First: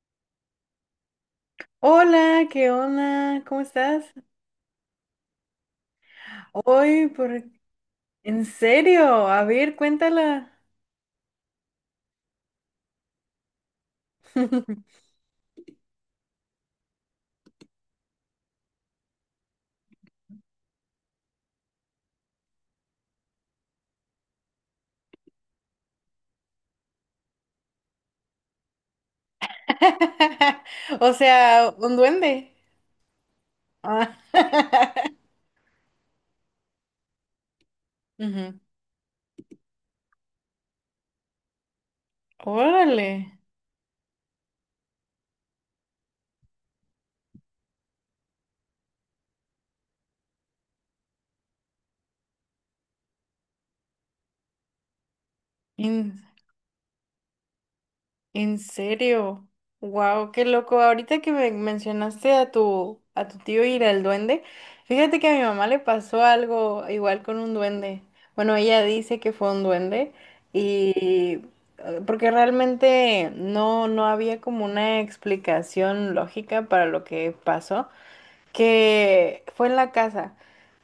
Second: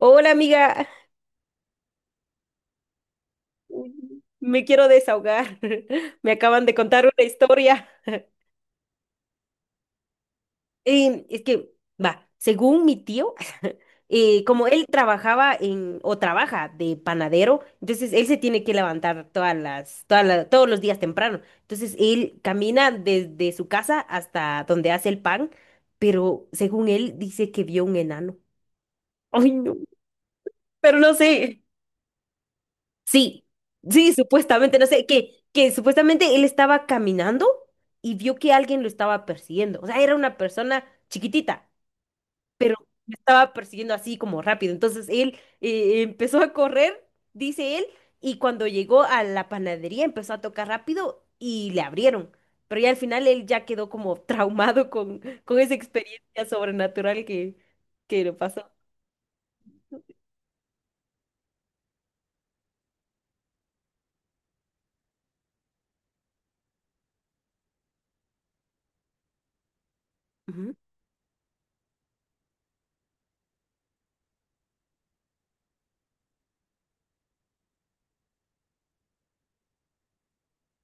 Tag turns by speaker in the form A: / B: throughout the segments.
A: Hola amiga,
B: Hola, ¿qué onda? ¿Cómo estás?
A: me quiero desahogar. Me acaban de contar
B: Hoy,
A: una
B: por...
A: historia.
B: ¿En serio? A ver, cuéntala.
A: Es que, va, según mi tío, como él trabajaba en, o trabaja de panadero, entonces él se tiene que levantar todas las, todas la- todos los días temprano. Entonces él camina desde su casa hasta donde hace el pan, pero según él dice que vio un enano. Ay, no, pero
B: O
A: no sé.
B: sea, un duende.
A: Sí, sí,
B: Ah.
A: supuestamente, no sé, que supuestamente él estaba caminando y vio que
B: Ujú.
A: alguien lo estaba persiguiendo. O sea, era una persona chiquitita, pero
B: Órale.
A: lo estaba persiguiendo así como rápido. Entonces él empezó a correr, dice él, y cuando llegó a la panadería empezó a tocar rápido y le abrieron. Pero ya al final él ya quedó como traumado con esa experiencia sobrenatural que le
B: ¿En
A: pasó.
B: serio? Wow, qué loco. Ahorita que me mencionaste a tu tío y al duende, fíjate que a mi mamá le pasó algo igual con un duende. Bueno, ella dice que fue un duende
A: Ujú.
B: y porque realmente no había como una explicación lógica para lo que pasó, que fue en la casa.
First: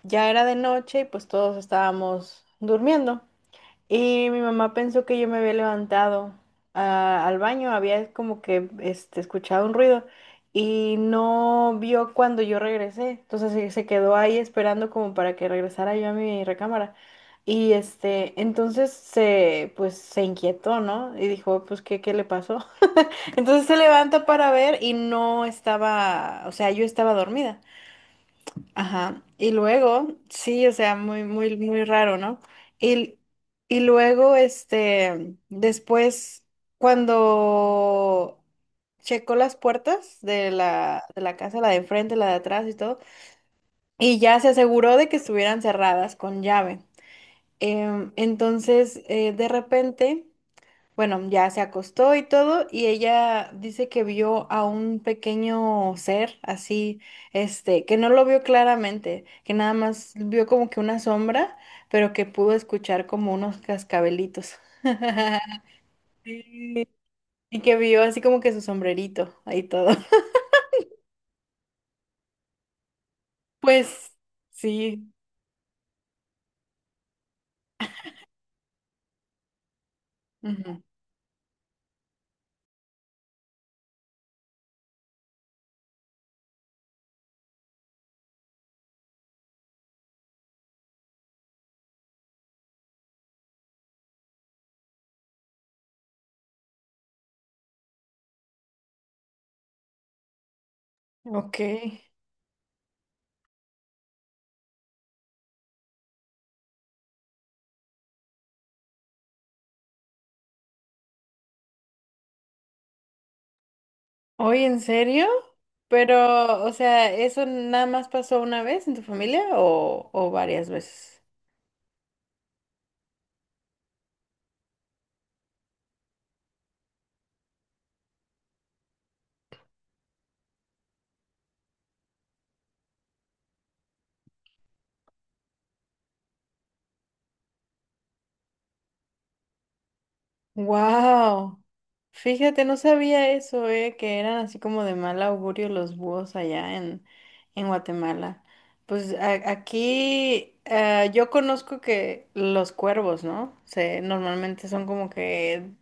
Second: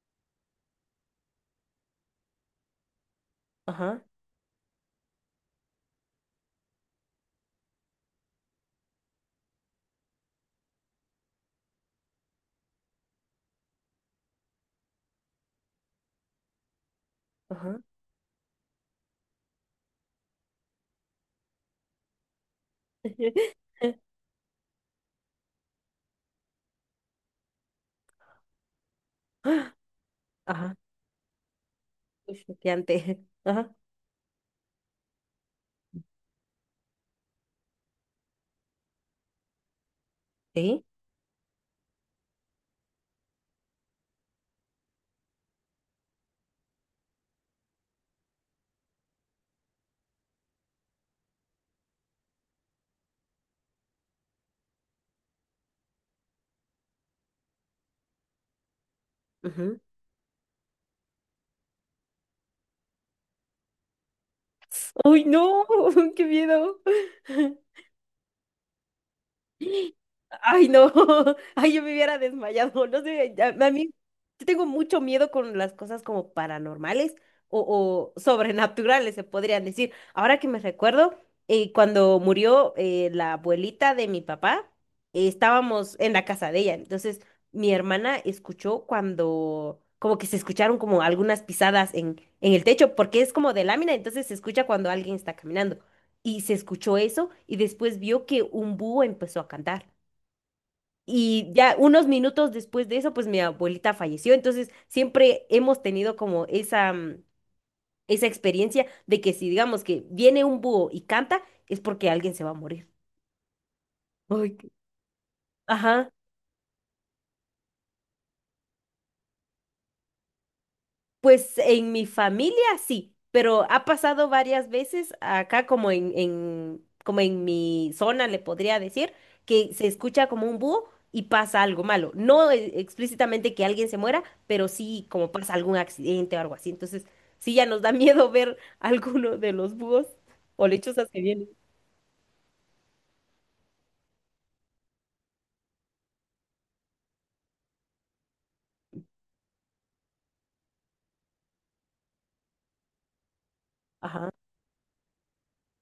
B: Ya era de noche y pues todos estábamos durmiendo.
A: Ajá,
B: Y mi mamá pensó que yo me había levantado ah, al baño, había como que este, escuchado un ruido y no vio cuando yo regresé. Entonces se quedó ahí esperando como para que regresara yo a mi recámara. Y
A: ajá.
B: este, entonces se, pues se inquietó, ¿no? Y dijo, pues, ¿qué, qué le pasó? Entonces se levanta para ver y no estaba, o sea, yo estaba dormida. Ajá. Y luego, sí, o
A: Ajá.
B: sea, muy, muy, muy raro,
A: Uy,
B: ¿no?
A: choqueante.
B: Y,
A: Ajá.
B: y luego, este, después, cuando checó las puertas de
A: ¿Sí?
B: la casa, la de enfrente, la de atrás y todo, y ya se aseguró de que estuvieran cerradas con llave. Entonces, de repente... Bueno, ya se acostó y todo, y ella dice que vio a un pequeño ser así, este, que no lo vio claramente, que nada
A: Ujú.
B: más vio como que una sombra, pero que pudo escuchar como unos cascabelitos.
A: ¡Uy, no! ¡Qué miedo!
B: Sí. Y que vio así como que su sombrerito ahí todo.
A: Ay, no. Ay, yo me hubiera desmayado. No sé, ya- a mí
B: Pues
A: yo tengo mucho
B: sí.
A: miedo con las cosas como paranormales o sobrenaturales, se podrían decir. Ahora que me
B: Ujú.
A: recuerdo, cuando murió la abuelita de mi papá, estábamos en la casa de ella. Entonces, mi hermana escuchó cuando, como que se escucharon como algunas pisadas en el techo, porque es como de lámina, entonces se escucha cuando alguien está caminando. Y se escuchó eso y después vio que un búho empezó a cantar. Y
B: Ok.
A: ya unos minutos después de eso, pues mi abuelita falleció. Entonces siempre hemos tenido como esa, esa experiencia de que si digamos que viene un búho y canta, es porque alguien se va a morir. Ay,
B: Oye,
A: qué-
B: ¿en serio?
A: Ajá.
B: Pero, o sea, ¿eso nada más pasó una vez en tu familia o varias veces?
A: Pues en mi familia sí, pero ha pasado varias veces acá como en- como en mi zona le podría decir que se escucha como un búho y pasa algo malo. No e- explícitamente que alguien se muera, pero sí como pasa algún accidente o algo así. Entonces, sí ya nos da miedo ver alguno de los búhos o lechuzas que vienen.
B: Wow. Fíjate, no sabía eso, que eran así como de mal augurio los búhos allá en Guatemala. Pues a- aquí ah, yo conozco que los cuervos, ¿no? Se,
A: Ajá.
B: normalmente son como que,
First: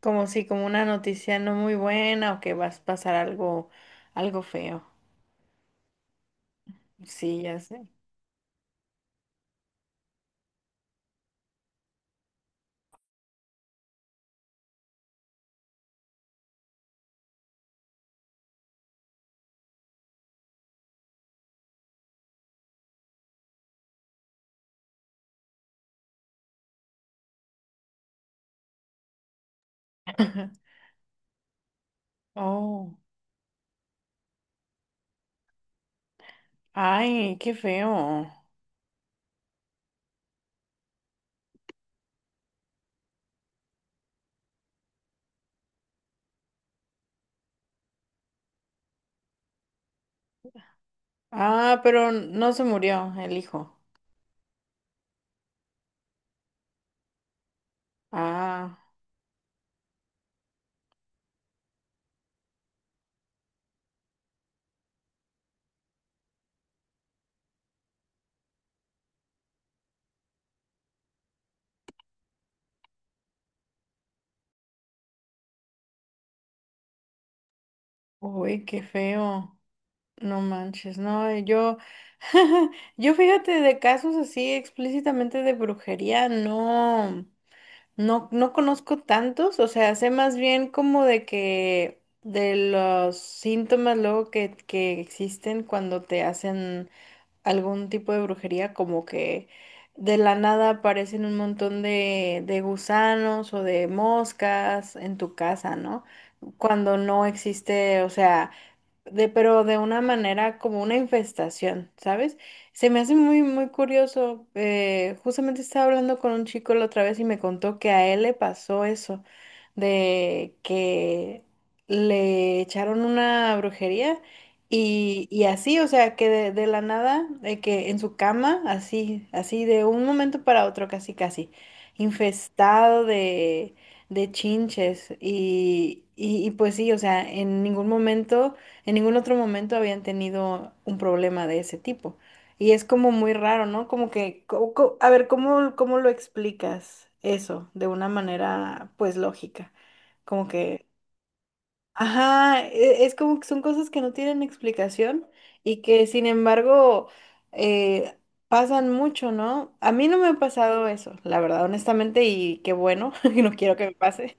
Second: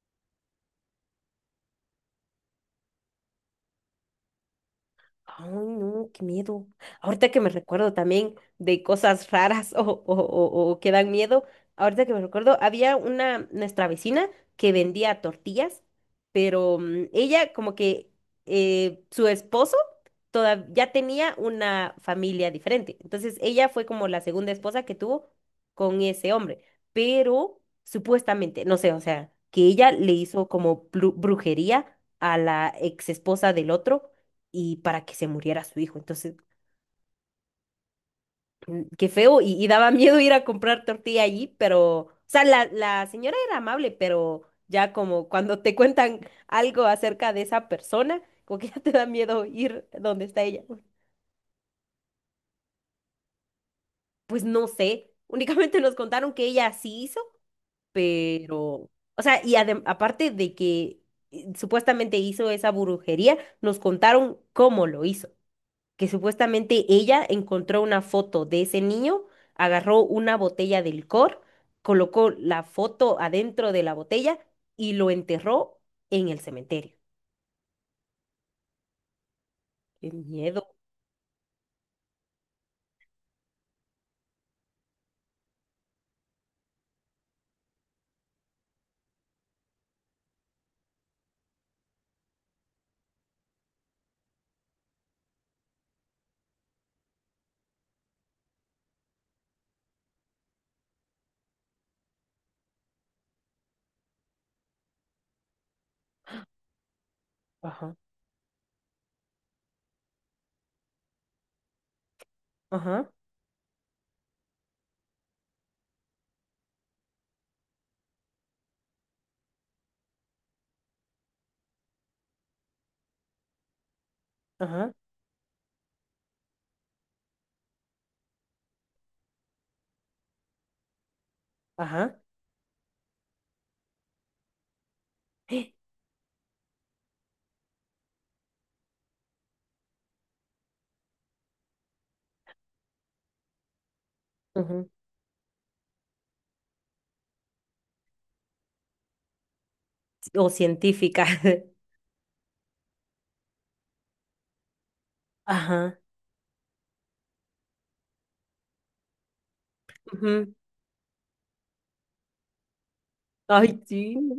B: como si, como una noticia no muy buena o que vas a pasar algo, algo feo.
A: Ay, no, qué miedo. Ahorita que
B: Sí,
A: me
B: ya sé.
A: recuerdo también de cosas raras o que dan miedo, ahorita que me recuerdo, había una, nuestra vecina que vendía tortillas, pero ella como que su esposo toda- ya tenía una familia diferente. Entonces ella fue como la segunda esposa que tuvo con ese hombre, pero supuestamente, no sé, o sea, que ella le hizo como blu- brujería a la
B: Oh,
A: ex esposa del otro y para que se muriera su hijo. Entonces,
B: ay, qué feo.
A: qué feo, y daba miedo ir a comprar tortilla allí, pero, o sea, la señora era amable, pero ya como cuando te cuentan algo acerca de esa persona, como que ya te da miedo ir donde está ella.
B: Ah, pero no se murió el hijo.
A: Pues no sé, únicamente nos contaron que ella sí hizo,
B: Ah.
A: pero, o sea, y adem- aparte de que supuestamente hizo esa brujería, nos contaron cómo lo hizo, que supuestamente ella encontró una foto de ese niño, agarró una botella de licor, colocó la foto adentro de la botella y lo enterró en el cementerio.
B: Uy, qué feo.
A: ¡Qué
B: No
A: miedo!
B: manches, no, yo, yo fíjate de casos así explícitamente de brujería, no, no, no conozco tantos, o sea, sé más bien como de que de los síntomas luego que existen cuando te hacen algún tipo de brujería, como que de la nada aparecen un montón de gusanos o de moscas en tu casa, ¿no? Cuando no
A: Ajá,
B: existe, o sea de, pero de una manera como una infestación, ¿sabes? Se me
A: ajá,
B: hace muy, muy curioso. Justamente estaba hablando con un chico la otra vez y me contó que a él le pasó eso, de que le echaron una brujería
A: ajá,
B: y así, o sea, que de la nada, de que en su cama, así, así, de un momento para otro, casi, casi,
A: ajá.
B: infestado de chinches y pues sí, o sea, en ningún otro momento habían tenido un problema de ese tipo. Y es como muy raro, ¿no? Como que, co-
A: Ujú.
B: co- a ver, ¿cómo, cómo lo explicas eso de una manera, pues, lógica? Como
A: O
B: que,
A: científica.
B: ajá, e- es como que son cosas que no tienen explicación y
A: Ajá.
B: que, sin embargo, eh, pasan mucho, ¿no? A mí no me ha
A: Ujú.
B: pasado eso, la verdad, honestamente, y qué bueno, no quiero
A: Ay,
B: que me
A: sí.
B: pase.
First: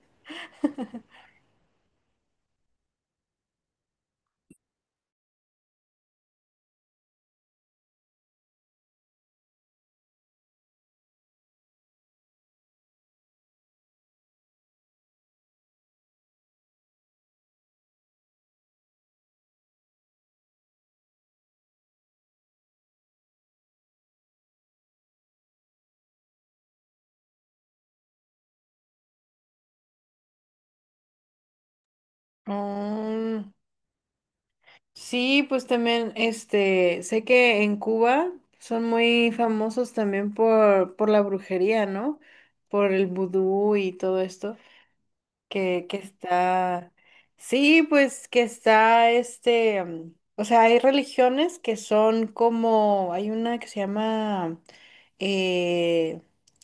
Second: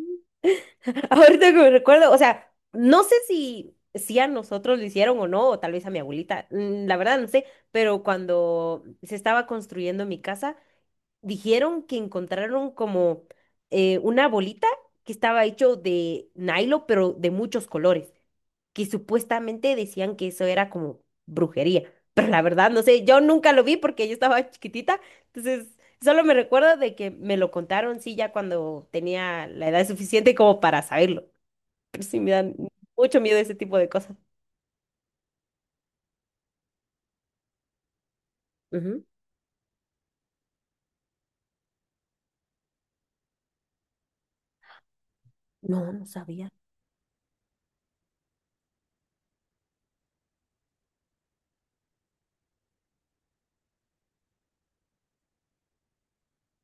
A: Ahorita que me recuerdo, o sea, no sé si, si a nosotros lo hicieron o no, o tal vez a mi abuelita, la verdad no sé, pero cuando se estaba construyendo mi casa, dijeron que encontraron como una bolita que estaba hecho de nylon, pero de muchos colores, que supuestamente decían que eso era como brujería, pero la verdad no sé, yo nunca lo vi porque yo estaba chiquitita, entonces solo me recuerdo de que me lo contaron, sí, ya cuando tenía la edad suficiente como para saberlo, pero sí me dan mucho miedo
B: Mm,
A: ese tipo de cosas.
B: sí, pues también, este, sé que en Cuba son
A: Ujú.
B: muy famosos también por la brujería, ¿no? Por el vudú y todo esto,
A: No,
B: que
A: no sabía.
B: está, sí, pues que está, este, mm, o sea, hay religiones que son como, hay una que se llama eh,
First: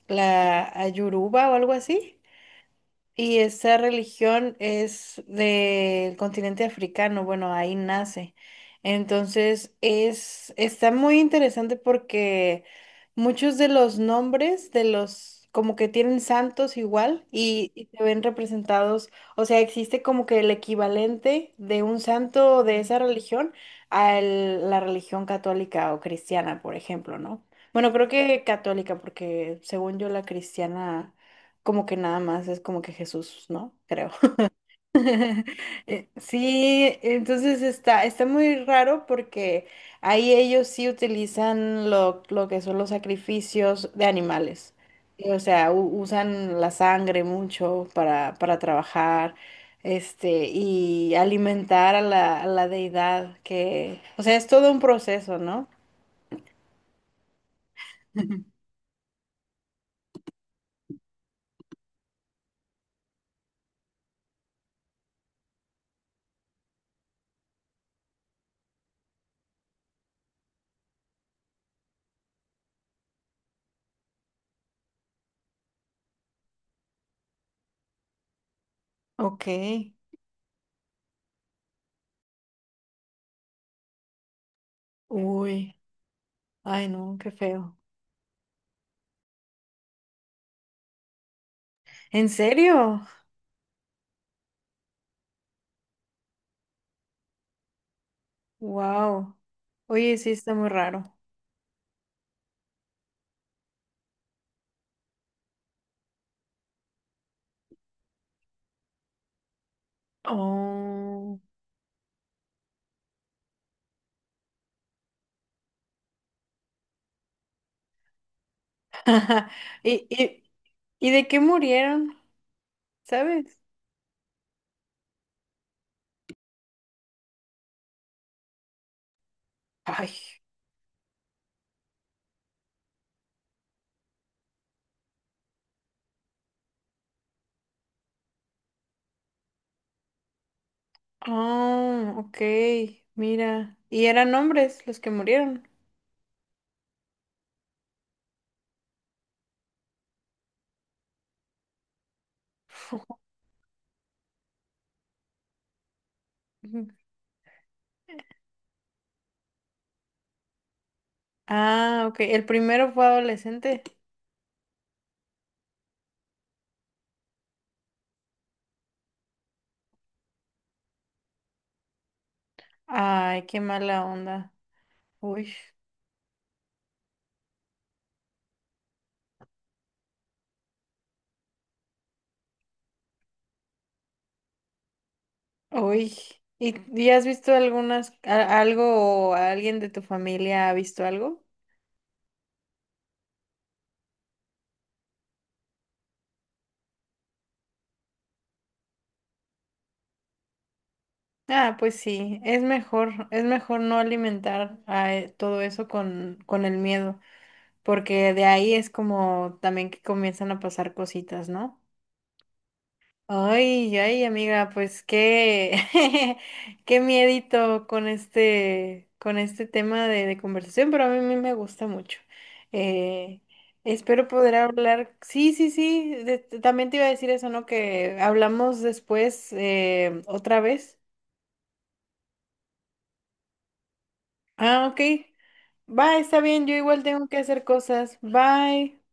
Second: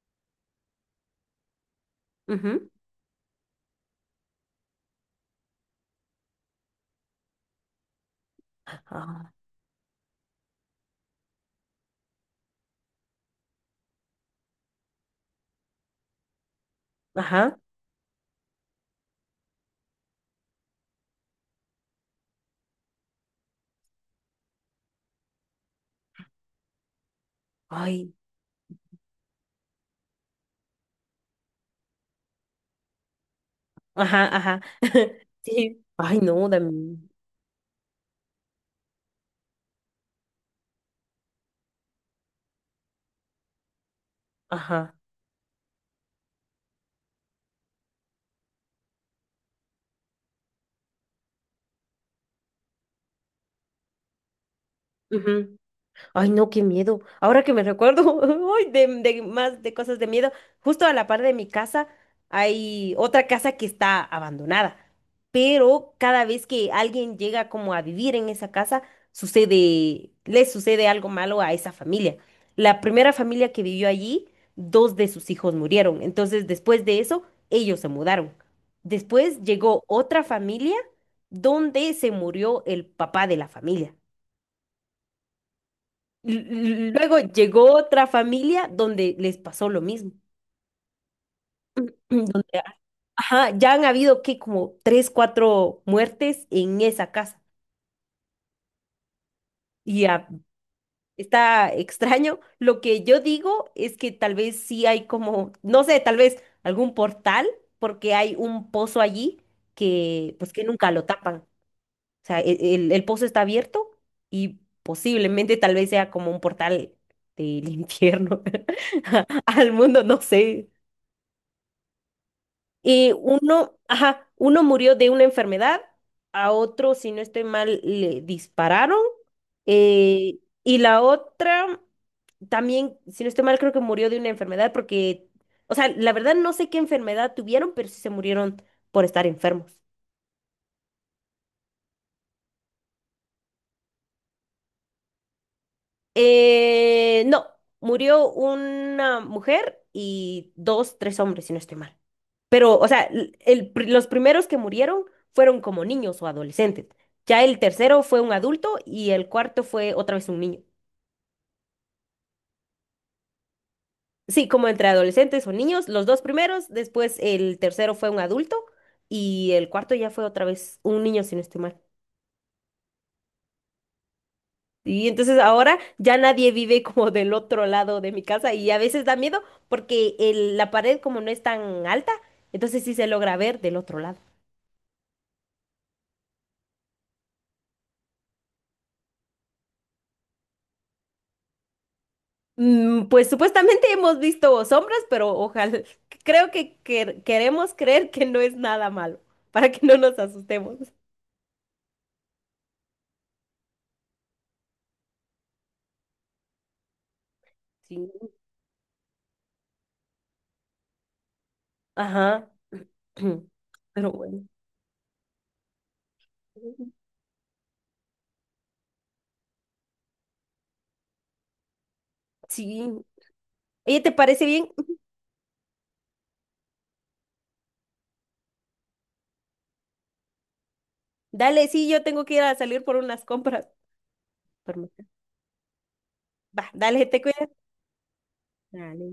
B: la Ayuruba o algo así
A: Ujú.
B: y esa religión es del continente africano, bueno, ahí nace.
A: Ah,
B: Entonces es, está muy interesante porque muchos de los nombres de los, como que tienen santos igual
A: ajá.
B: y se ven representados, o sea, existe como que el equivalente de un santo de esa religión a el- la religión católica o cristiana, por ejemplo, ¿no? Bueno, creo
A: Ay.
B: que católica, porque según yo la cristiana como que nada más es como que Jesús, ¿no? Creo.
A: Ajá, ajá. Sí. Ay, no,
B: Sí,
A: también.
B: entonces está, está muy raro porque ahí ellos sí utilizan lo que son los sacrificios de animales.
A: Ajá.
B: Y, o sea, u- usan la sangre mucho para trabajar, este, y alimentar a la deidad que, o sea, es todo un proceso,
A: Ujú.
B: ¿no?
A: Ay, no, qué miedo. Ahora que me recuerdo, ay, de más de cosas de miedo. Justo a la par de mi casa hay otra casa que está abandonada. Pero cada vez que alguien llega como a vivir en esa casa, sucede, le sucede algo malo a esa familia. La primera familia que vivió allí, dos de sus hijos murieron. Entonces, después de eso, ellos se mudaron. Después
B: Ok.
A: llegó otra familia donde se murió el papá de la familia.
B: Uy. Ay,
A: L-
B: no,
A: Luego
B: qué
A: llegó
B: feo.
A: otra familia donde les pasó lo mismo.
B: ¿En
A: Donde,
B: serio?
A: ajá, ya han habido que como tres, cuatro muertes en esa casa.
B: Wow.
A: Y
B: Oye,
A: ah,
B: sí está muy raro.
A: está extraño. Lo que yo digo es que tal vez sí hay como, no sé, tal vez algún portal, porque hay un pozo allí que pues que nunca lo tapan.
B: Oh.
A: O sea, e- el pozo está abierto y posiblemente tal vez sea como un portal del infierno al mundo,
B: ¿Y,
A: no sé.
B: y de qué murieron?
A: Y
B: ¿Sabes?
A: uno, ajá, uno murió de una enfermedad, a otro, si no estoy mal, le dispararon.
B: Ay.
A: Eh, y la otra también, si no estoy mal, creo que murió de una enfermedad porque, o sea, la verdad no sé qué enfermedad tuvieron, pero sí se murieron por estar enfermos.
B: Oh, ok. Mira. Y eran hombres los que murieron.
A: No, murió una mujer y dos, tres hombres, si no estoy mal. Pero, o sea, l- el pri- los primeros que murieron fueron como niños o adolescentes.
B: Ujú.
A: Ya el tercero fue un adulto y el cuarto fue otra vez un niño.
B: Ah, ok. El primero fue adolescente.
A: Sí, como entre adolescentes o niños, los dos primeros, después el tercero fue un adulto y el cuarto ya fue otra vez un niño, si no estoy mal.
B: Ay, qué mala onda.
A: Y entonces
B: Uy,
A: ahora ya nadie vive como del otro lado de mi casa y a veces da miedo porque el- la pared como no es tan alta, entonces sí se logra ver del otro lado.
B: uy. Y has visto algunas, a- algo o alguien de tu familia ha visto algo?
A: Mm, pues supuestamente hemos visto sombras, pero ojalá, creo que- queremos creer que no es nada malo, para que no nos asustemos.
B: Ah, pues sí, es mejor no alimentar a todo eso con el miedo,
A: Sí.
B: porque de ahí es como también que comienzan a pasar cositas, ¿no?
A: Ajá.
B: Ay,
A: Pero
B: ay,
A: bueno.
B: amiga, pues qué, qué miedito con este tema de conversación, pero a mí, me gusta mucho.
A: Sí.
B: Eh,
A: Oye, ¿te
B: espero
A: parece
B: poder
A: bien?
B: hablar, sí, sí, sí, de- también te iba a decir eso, ¿no? Que hablamos después otra vez.
A: Dale, sí, yo tengo que ir a salir por unas compras. Pero
B: Ah, ok. Bye, está bien,
A: va,
B: yo igual
A: dale, te
B: tengo que
A: cuidas.
B: hacer cosas. Bye.
A: Dale.